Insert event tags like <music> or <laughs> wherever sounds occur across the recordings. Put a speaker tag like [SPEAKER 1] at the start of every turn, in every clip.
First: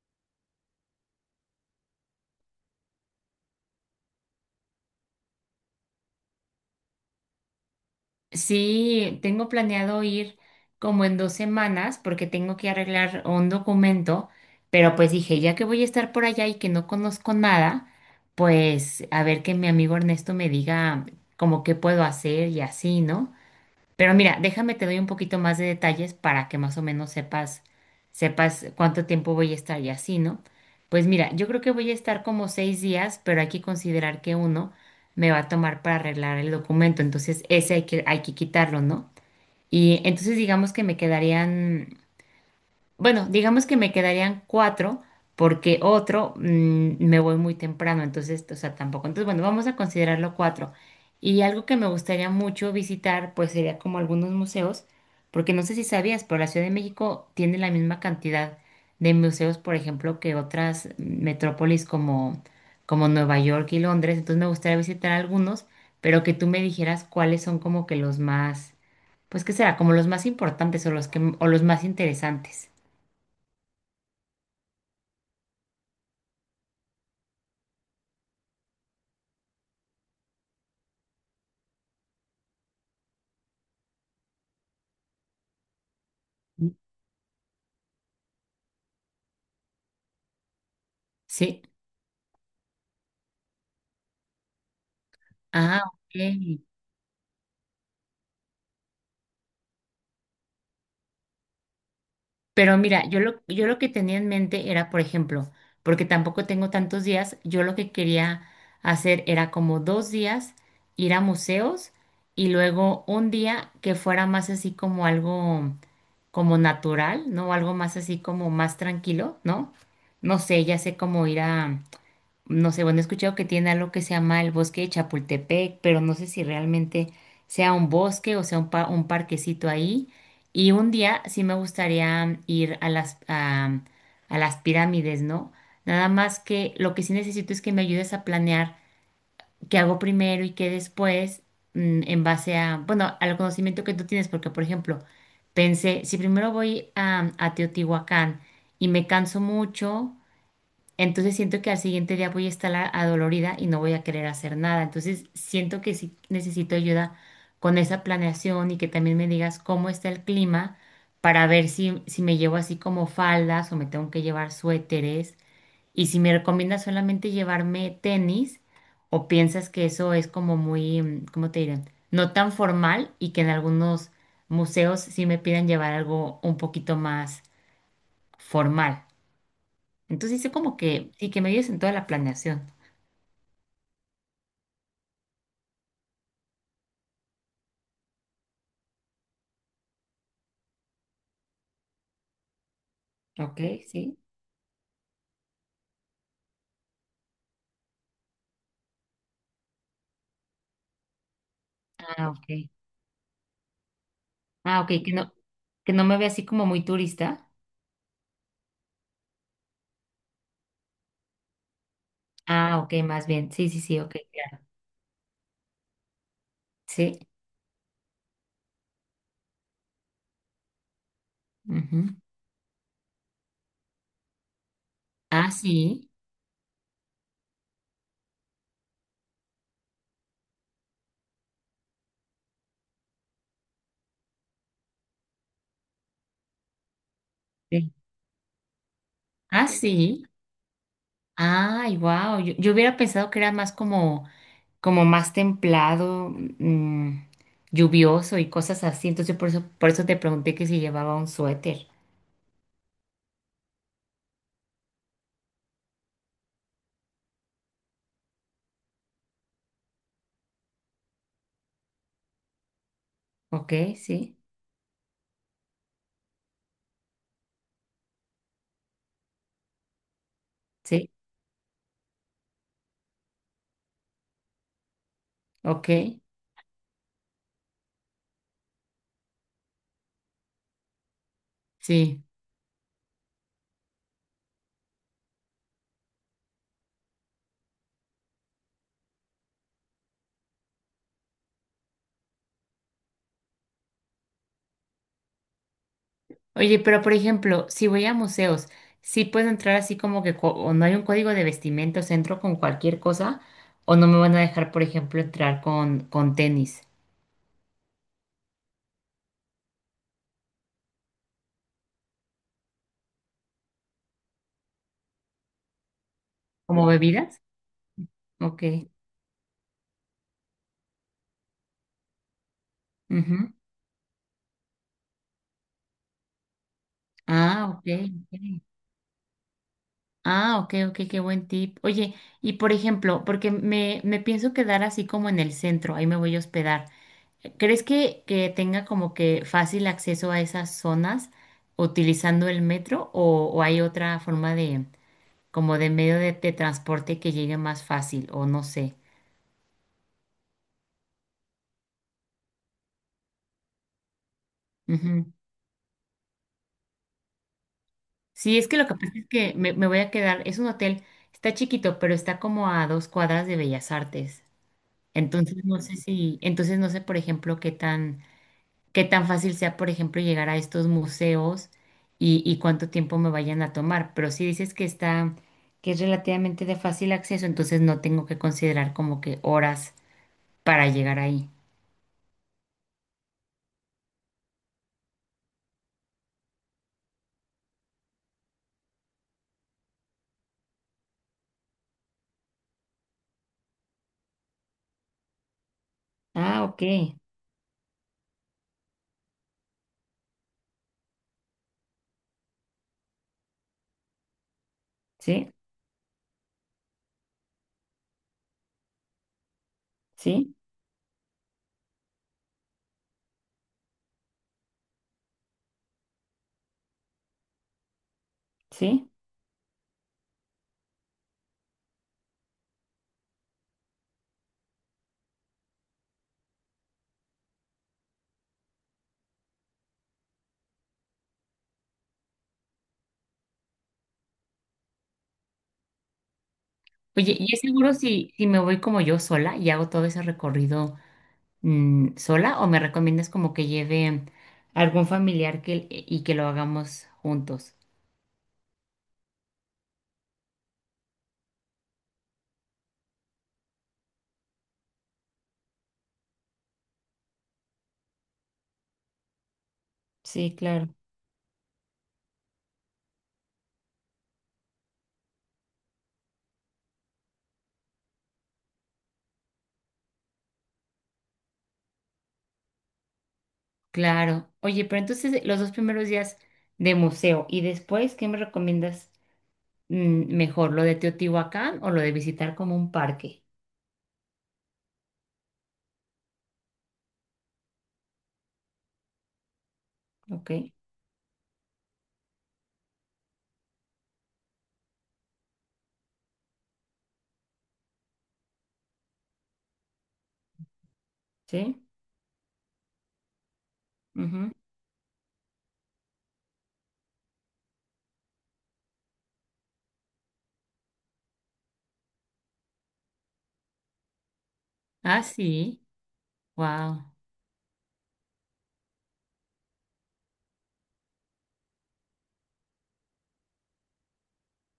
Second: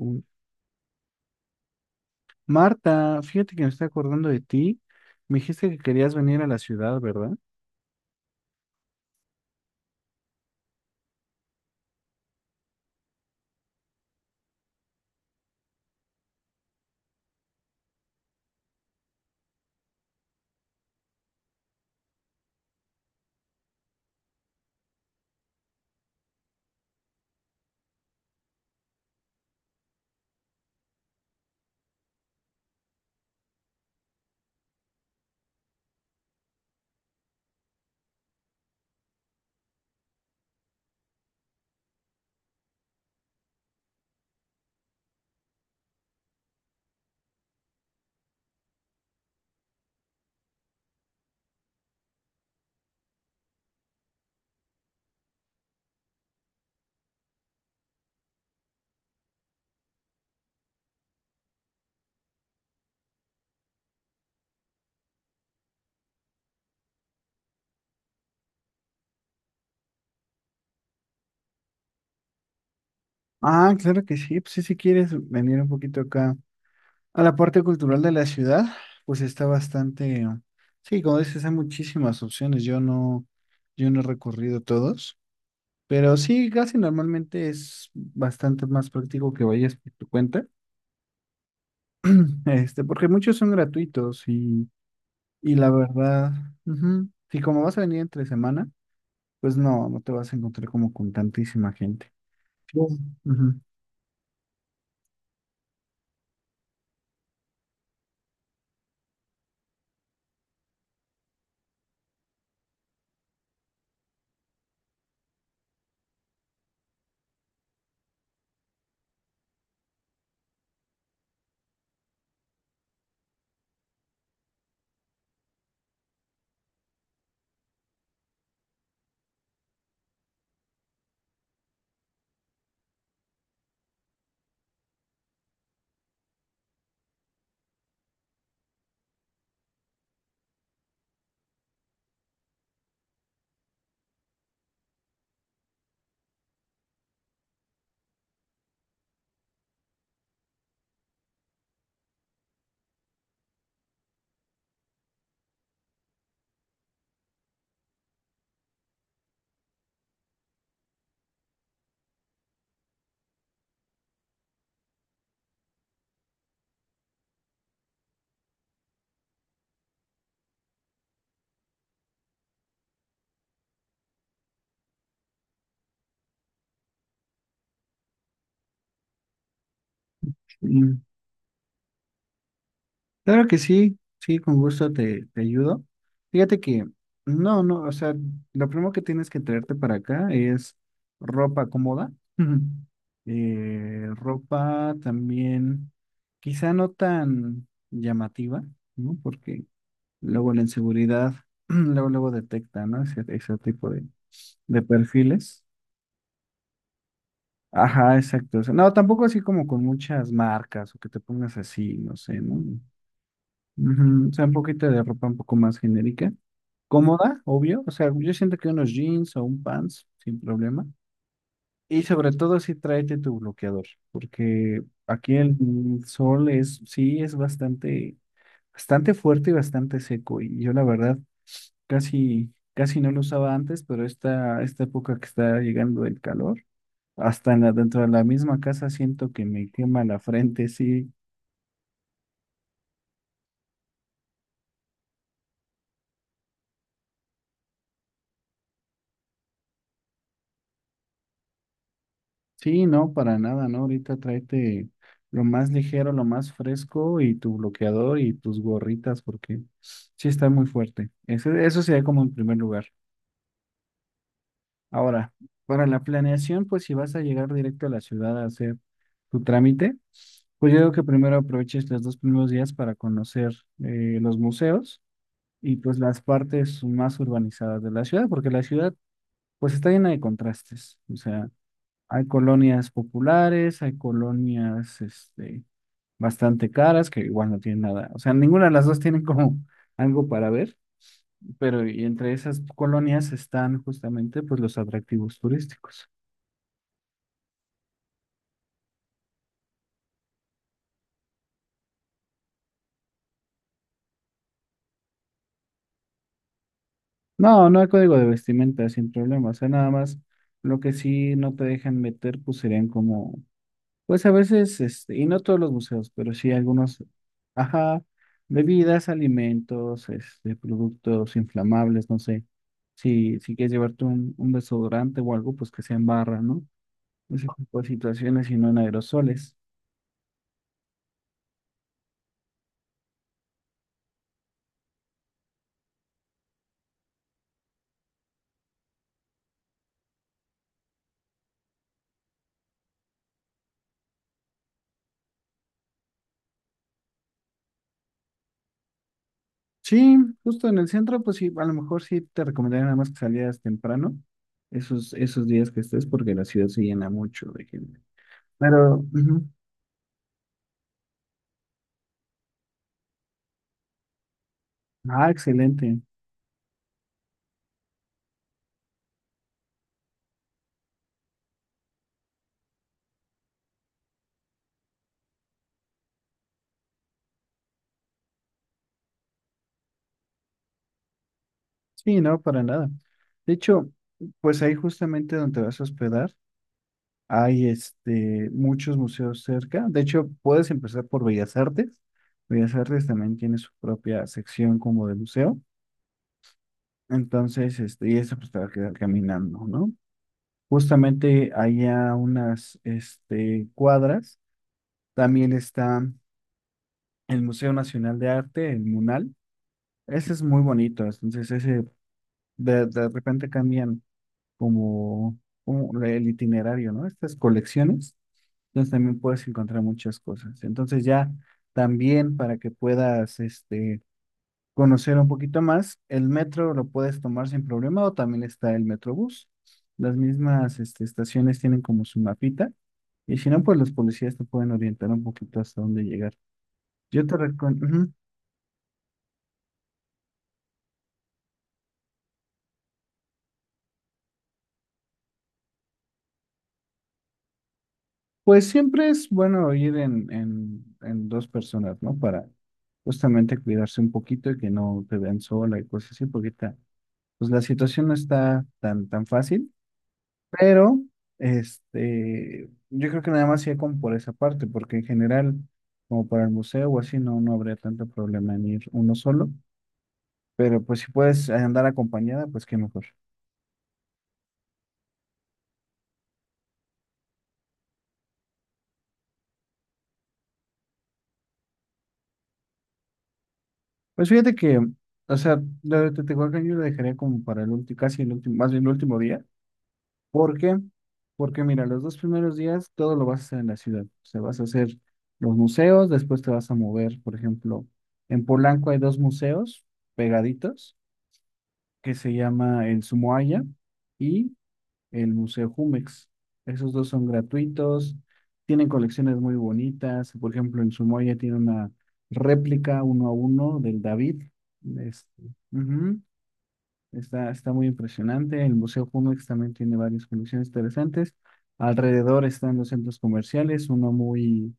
[SPEAKER 1] Mm. Marta, fíjate que me estoy acordando de ti. Me dijiste que querías venir a la ciudad, ¿verdad?
[SPEAKER 2] Sí, tengo planeado ir como en 2 semanas porque tengo que arreglar un documento, pero pues dije, ya que voy a estar por allá y que no conozco nada, pues a ver que mi amigo Ernesto me diga como qué puedo hacer y así, ¿no? Pero mira, déjame te doy un poquito más de detalles para que más o menos sepas cuánto tiempo voy a estar y así, ¿no? Pues mira, yo creo que voy a estar como 6 días, pero hay que considerar que uno me va a tomar para arreglar el documento, entonces ese hay que quitarlo, ¿no? Y entonces digamos que me quedarían bueno, digamos que me quedarían cuatro porque otro me voy muy temprano, entonces, o sea, tampoco. Entonces, bueno, vamos a considerarlo cuatro. Y algo que me gustaría mucho visitar, pues sería como algunos museos, porque no sé si sabías, pero la Ciudad de México tiene la misma cantidad de museos, por ejemplo, que otras metrópolis como Nueva York y Londres. Entonces, me gustaría visitar algunos, pero que tú me dijeras cuáles son como que los más, pues, ¿qué será? Como los más importantes o los que, o los más interesantes.
[SPEAKER 1] Ah, claro que sí. Pues sí, si quieres venir un poquito acá a la parte cultural de la ciudad, pues está bastante. Sí, como dices, hay muchísimas opciones. Yo no he recorrido todos, pero sí, casi normalmente es bastante más práctico que vayas por tu cuenta,
[SPEAKER 2] Sí.
[SPEAKER 1] <clears throat> este, porque muchos son gratuitos y la
[SPEAKER 2] Ah,
[SPEAKER 1] verdad,
[SPEAKER 2] ok.
[SPEAKER 1] ujú. Si como vas a venir entre semana, pues no, no te vas a encontrar como con tantísima gente.
[SPEAKER 2] Pero
[SPEAKER 1] Ujú.
[SPEAKER 2] mira,
[SPEAKER 1] Ujú.
[SPEAKER 2] yo lo que tenía en mente era, por ejemplo, porque tampoco tengo tantos días, yo lo que quería hacer era como 2 días ir a museos y luego un día que fuera más así como algo como natural, ¿no? Algo más así como más tranquilo, ¿no? No sé, ya sé cómo ir a... No sé, bueno, he escuchado que tiene algo que se llama el bosque de Chapultepec, pero no sé si realmente sea un bosque o sea un, un parquecito ahí. Y un día sí me gustaría ir a a las pirámides, ¿no? Nada más que lo que sí necesito es que me ayudes a planear qué hago primero y qué después, en base a, bueno, al conocimiento que tú tienes, porque, por ejemplo, pensé, si primero voy a Teotihuacán y me canso mucho entonces siento que al siguiente día voy a estar adolorida y no voy a querer hacer nada. Entonces siento que sí necesito ayuda con esa planeación y que también me digas cómo está el clima para ver si me llevo así como faldas o me tengo que llevar suéteres. Y si me recomiendas solamente llevarme tenis o piensas que eso es como muy, ¿cómo te diré? No tan formal y que en algunos museos sí me pidan llevar algo un poquito más formal. Entonces hice como
[SPEAKER 1] Y
[SPEAKER 2] que, sí, que me ayudes en toda la planeación.
[SPEAKER 1] claro que sí, sí, con gusto te ayudo. Fíjate que, no, no, o sea, lo primero que tienes que traerte para acá es ropa cómoda. Ujú. <laughs>
[SPEAKER 2] Ok, sí.
[SPEAKER 1] Ropa también quizá no tan llamativa, ¿no? Porque luego la inseguridad, <clears throat> luego,
[SPEAKER 2] Ah,
[SPEAKER 1] luego
[SPEAKER 2] ok.
[SPEAKER 1] detecta, ¿no?, ese tipo de,
[SPEAKER 2] Ah, ok,
[SPEAKER 1] perfiles.
[SPEAKER 2] que no me vea así como muy turista.
[SPEAKER 1] Ajá, exacto. O sea, no, tampoco así como con muchas marcas o que te pongas así, no sé, ¿no?
[SPEAKER 2] Ah, ok, más bien. Sí, sí, sí, ok,
[SPEAKER 1] Ujú. O sea, un
[SPEAKER 2] claro.
[SPEAKER 1] poquito de ropa un poco más genérica.
[SPEAKER 2] Sí.
[SPEAKER 1] Cómoda, obvio. O sea, yo siento que unos jeans o un pants, sin problema. Y
[SPEAKER 2] Ujú.
[SPEAKER 1] sobre todo si tráete tu bloqueador, porque aquí
[SPEAKER 2] Ah,
[SPEAKER 1] el
[SPEAKER 2] sí.
[SPEAKER 1] sol es, sí, es bastante, bastante fuerte y bastante seco. Y yo la verdad casi, casi no lo usaba antes, pero esta época que está llegando el calor, hasta en
[SPEAKER 2] Sí.
[SPEAKER 1] dentro de la misma casa siento que
[SPEAKER 2] Ah,
[SPEAKER 1] me quema la
[SPEAKER 2] sí.
[SPEAKER 1] frente, sí,
[SPEAKER 2] Ay, wow. Yo hubiera pensado que era más como, como más templado, mm, lluvioso y cosas así. Entonces por eso te pregunté que si llevaba un suéter.
[SPEAKER 1] sí, no, para nada, ¿no? Ahorita tráete lo más ligero, lo más fresco y tu bloqueador y tus gorritas porque sí está muy fuerte. Eso sería como en primer lugar.
[SPEAKER 2] Ok, sí,
[SPEAKER 1] Ahora, para la planeación, pues si vas a llegar directo a la ciudad a hacer tu trámite, pues yo digo que
[SPEAKER 2] sí,
[SPEAKER 1] primero aproveches los dos primeros días para conocer los museos y
[SPEAKER 2] ok,
[SPEAKER 1] pues las partes más urbanizadas de la ciudad, porque la ciudad pues está llena de contrastes. O sea,
[SPEAKER 2] sí.
[SPEAKER 1] hay colonias populares, hay colonias, este, bastante caras, que igual no tienen nada. O sea, ninguna de las dos tienen como <laughs> algo para ver, pero y entre esas colonias están justamente, pues, los atractivos turísticos.
[SPEAKER 2] Oye, pero por ejemplo, si voy a museos, ¿sí puedo entrar así como que co- o no hay un código de vestimenta, o sea, entro con cualquier cosa, o no me van a dejar, por ejemplo, entrar con tenis?
[SPEAKER 1] No, no hay código de vestimenta, sin problema. O sea, nada más lo que sí no te dejan meter, pues serían como... Pues a veces, este, y no todos los museos, pero sí
[SPEAKER 2] ¿Como No.
[SPEAKER 1] algunos,
[SPEAKER 2] bebidas?
[SPEAKER 1] ajá,
[SPEAKER 2] Ok.
[SPEAKER 1] bebidas, alimentos, este, productos inflamables, no sé. Si,
[SPEAKER 2] Ujú.
[SPEAKER 1] si quieres llevarte un, desodorante o algo, pues que sea en barra, ¿no? Ese
[SPEAKER 2] Ah,
[SPEAKER 1] tipo
[SPEAKER 2] ok.
[SPEAKER 1] de situaciones y
[SPEAKER 2] Ok.
[SPEAKER 1] no en aerosoles.
[SPEAKER 2] Ah, ok, ok, qué buen tip. Oye, y por ejemplo, porque me pienso quedar así como en el centro, ahí me voy a hospedar. ¿Crees que tenga como que fácil acceso a esas zonas utilizando el metro o hay otra forma de... como de medio de transporte que llegue más fácil o no sé.
[SPEAKER 1] Sí, justo en el centro, pues sí, a lo mejor sí te recomendaría nada más que salieras temprano, esos,
[SPEAKER 2] Ujú.
[SPEAKER 1] esos días que estés, porque la ciudad se llena mucho de gente.
[SPEAKER 2] Sí, es que lo que
[SPEAKER 1] Pero,
[SPEAKER 2] pasa es
[SPEAKER 1] ujú.
[SPEAKER 2] que me voy a quedar, es un hotel, está chiquito, pero está como a 2 cuadras de Bellas Artes.
[SPEAKER 1] Ah,
[SPEAKER 2] Entonces no sé
[SPEAKER 1] excelente.
[SPEAKER 2] si, entonces no sé, por ejemplo, qué tan fácil sea, por ejemplo, llegar a estos museos y cuánto tiempo me vayan a tomar. Pero si dices que está, que es relativamente de fácil acceso, entonces no tengo que considerar como que horas para llegar ahí.
[SPEAKER 1] Sí, no, para nada. De hecho, pues ahí justamente donde vas a hospedar, hay este, muchos museos cerca. De hecho, puedes empezar por Bellas Artes. Bellas Artes también tiene su propia sección como de museo.
[SPEAKER 2] Ah, ok.
[SPEAKER 1] Entonces, este, y eso pues te va a quedar caminando, ¿no? Justamente allá unas este, cuadras, también
[SPEAKER 2] Sí,
[SPEAKER 1] está el Museo Nacional de Arte, el MUNAL. Ese es
[SPEAKER 2] sí,
[SPEAKER 1] muy bonito. Entonces, ese de repente cambian como, como el itinerario, ¿no?, estas colecciones, entonces
[SPEAKER 2] sí.
[SPEAKER 1] también puedes encontrar muchas cosas. Entonces ya también para que puedas este, conocer un poquito más, el metro lo puedes tomar sin problema o también está el Metrobús. Las mismas este, estaciones tienen como su mapita y si no, pues los policías te pueden orientar un poquito hasta dónde llegar. Yo
[SPEAKER 2] Oye,
[SPEAKER 1] te
[SPEAKER 2] ¿y es seguro
[SPEAKER 1] recomiendo...
[SPEAKER 2] si me voy como yo sola y hago todo ese recorrido sola o me recomiendas como que lleve algún familiar que, e, y que lo hagamos juntos?
[SPEAKER 1] Pues siempre es bueno ir en dos personas, ¿no? Para justamente cuidarse un poquito y que no te vean sola y cosas así, porque pues la situación no está tan, tan fácil,
[SPEAKER 2] Sí, claro.
[SPEAKER 1] pero este, yo creo que nada más iría como por esa parte, porque en general, como para el museo o así, no, no habría tanto problema en ir uno solo, pero pues si puedes andar acompañada, pues qué mejor.
[SPEAKER 2] Claro. Oye, pero entonces los 2 primeros días de museo y después, ¿qué me recomiendas mejor? ¿Lo de Teotihuacán o lo de visitar como un parque?
[SPEAKER 1] Pues fíjate que, o sea, lo de Teotihuacán yo lo dejaría como para el último, casi el último, más bien el último día.
[SPEAKER 2] ¿Ok?
[SPEAKER 1] ¿Por qué? Porque mira, los dos primeros días todo lo vas a hacer en la ciudad. O sea, vas a hacer los museos, después te vas a mover. Por ejemplo, en Polanco hay dos museos pegaditos
[SPEAKER 2] ¿Sí?
[SPEAKER 1] que se llama el Sumoaya
[SPEAKER 2] Ujú.
[SPEAKER 1] y el Museo Jumex. Esos dos son gratuitos, tienen colecciones muy bonitas. Por ejemplo, el Sumoaya tiene una réplica uno a uno del David.
[SPEAKER 2] Ah,
[SPEAKER 1] Este,
[SPEAKER 2] sí.
[SPEAKER 1] ujú.
[SPEAKER 2] Wow.
[SPEAKER 1] Está muy impresionante. El Museo Jumex también tiene varias colecciones interesantes. Alrededor están los centros comerciales, uno muy,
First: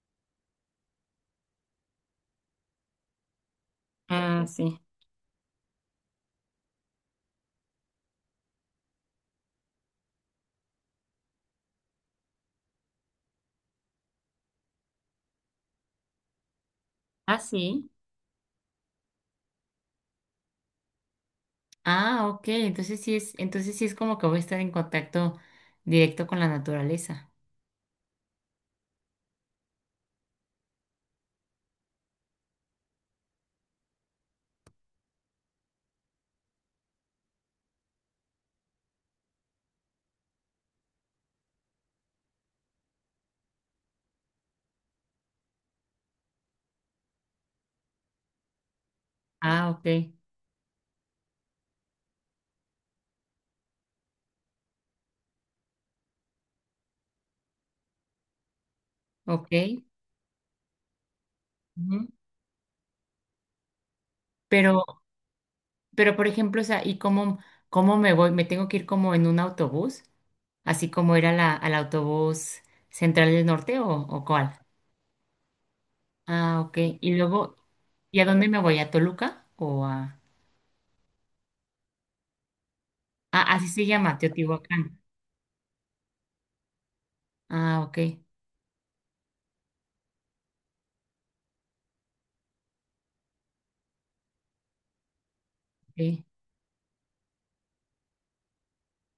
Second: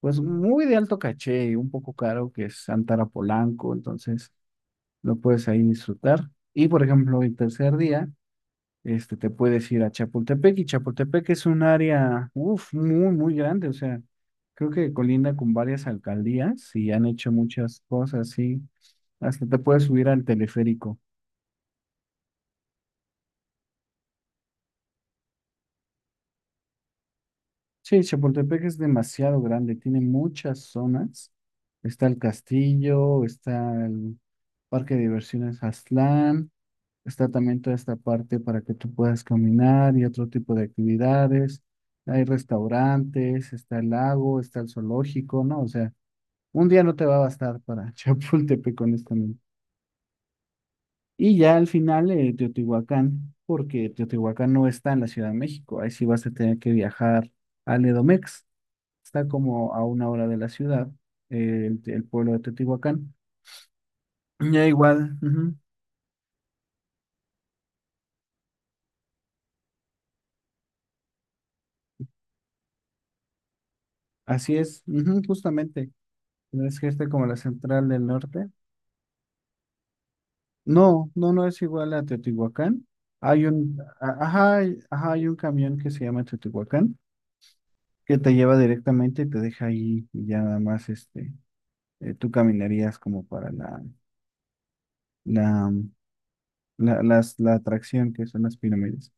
[SPEAKER 1] pues muy de alto caché y un poco caro, que es Antara Polanco, entonces
[SPEAKER 2] Ah, sí.
[SPEAKER 1] lo puedes ahí disfrutar. Y por ejemplo, el tercer día, este, te puedes ir a Chapultepec y Chapultepec es un área, uf, muy, muy grande, o sea, creo que colinda con varias alcaldías y han hecho
[SPEAKER 2] Ah,
[SPEAKER 1] muchas
[SPEAKER 2] sí.
[SPEAKER 1] cosas, sí. Hasta te puedes subir al teleférico.
[SPEAKER 2] Ah, ok, entonces sí es como que voy a estar en contacto directo con la naturaleza.
[SPEAKER 1] Sí, Chapultepec es demasiado grande, tiene muchas zonas. Está el castillo, está el parque de diversiones Aztlán, está también toda esta parte para que tú puedas caminar y otro tipo de actividades. Hay restaurantes, está el lago, está el zoológico, ¿no? O sea, un día no te va a bastar para <laughs> Chapultepec, honestamente.
[SPEAKER 2] Ah, ok,
[SPEAKER 1] Y ya al final, Teotihuacán, porque Teotihuacán no está en la Ciudad de México, ahí sí vas a tener que viajar al Edomex. Está
[SPEAKER 2] ok.
[SPEAKER 1] como a una hora de la ciudad, el
[SPEAKER 2] Ujú.
[SPEAKER 1] pueblo de Teotihuacán. <clears throat> Ya
[SPEAKER 2] Pero,
[SPEAKER 1] igual, ujú.
[SPEAKER 2] pero por ejemplo, o sea, ¿y cómo, cómo me voy? ¿Me tengo que ir como en un autobús? ¿Así como era la, al autobús central del norte o cuál?
[SPEAKER 1] Así es, ujú, justamente.
[SPEAKER 2] Ah,
[SPEAKER 1] No
[SPEAKER 2] ok.
[SPEAKER 1] Es que está
[SPEAKER 2] Y
[SPEAKER 1] como la
[SPEAKER 2] luego,
[SPEAKER 1] central del
[SPEAKER 2] ¿y a dónde
[SPEAKER 1] norte.
[SPEAKER 2] me voy? ¿A Toluca o a...?
[SPEAKER 1] No, no, no es igual a Teotihuacán.
[SPEAKER 2] Ah,
[SPEAKER 1] Hay
[SPEAKER 2] así
[SPEAKER 1] un,
[SPEAKER 2] se llama,
[SPEAKER 1] a-
[SPEAKER 2] Teotihuacán.
[SPEAKER 1] ajá, hay un camión que se llama Teotihuacán
[SPEAKER 2] Ah, ok,
[SPEAKER 1] que te lleva directamente y te deja ahí y ya nada más este, tú caminarías como para la,
[SPEAKER 2] ok.
[SPEAKER 1] la atracción que son las pirámides.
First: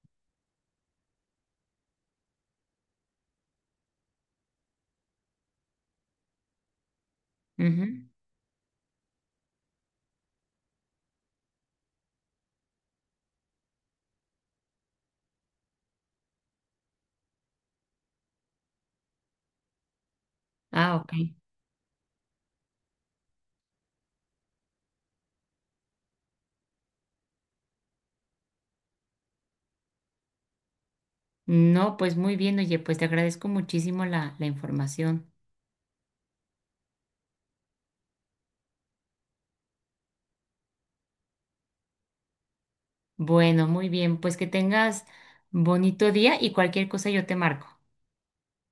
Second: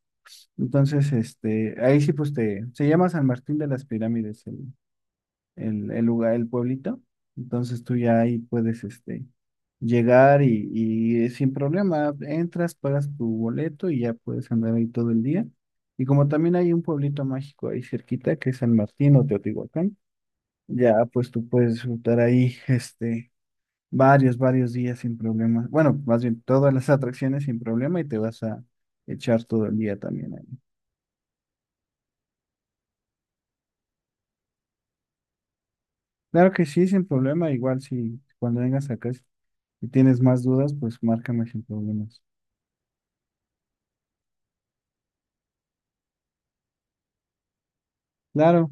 [SPEAKER 1] Entonces, este, ahí sí, pues se llama San Martín de las Pirámides, el lugar, el pueblito. Entonces tú
[SPEAKER 2] Ujú.
[SPEAKER 1] ya ahí puedes este, llegar y sin problema entras, pagas tu boleto y ya puedes andar ahí todo el día. Y como también hay un pueblito mágico ahí cerquita que es San Martín o Teotihuacán,
[SPEAKER 2] Ah,
[SPEAKER 1] ya
[SPEAKER 2] ok.
[SPEAKER 1] pues tú puedes disfrutar ahí este, varios días sin problema. Bueno, más bien todas las atracciones sin problema y te vas a echar todo el día también ahí.
[SPEAKER 2] No, pues muy bien, oye, pues te agradezco muchísimo la información.
[SPEAKER 1] Claro que sí, sin problema. Igual cuando vengas acá, si tienes más dudas, pues márcame sin problemas.
[SPEAKER 2] Bueno, muy bien, pues que tengas bonito día y cualquier cosa yo te marco.
[SPEAKER 1] Claro.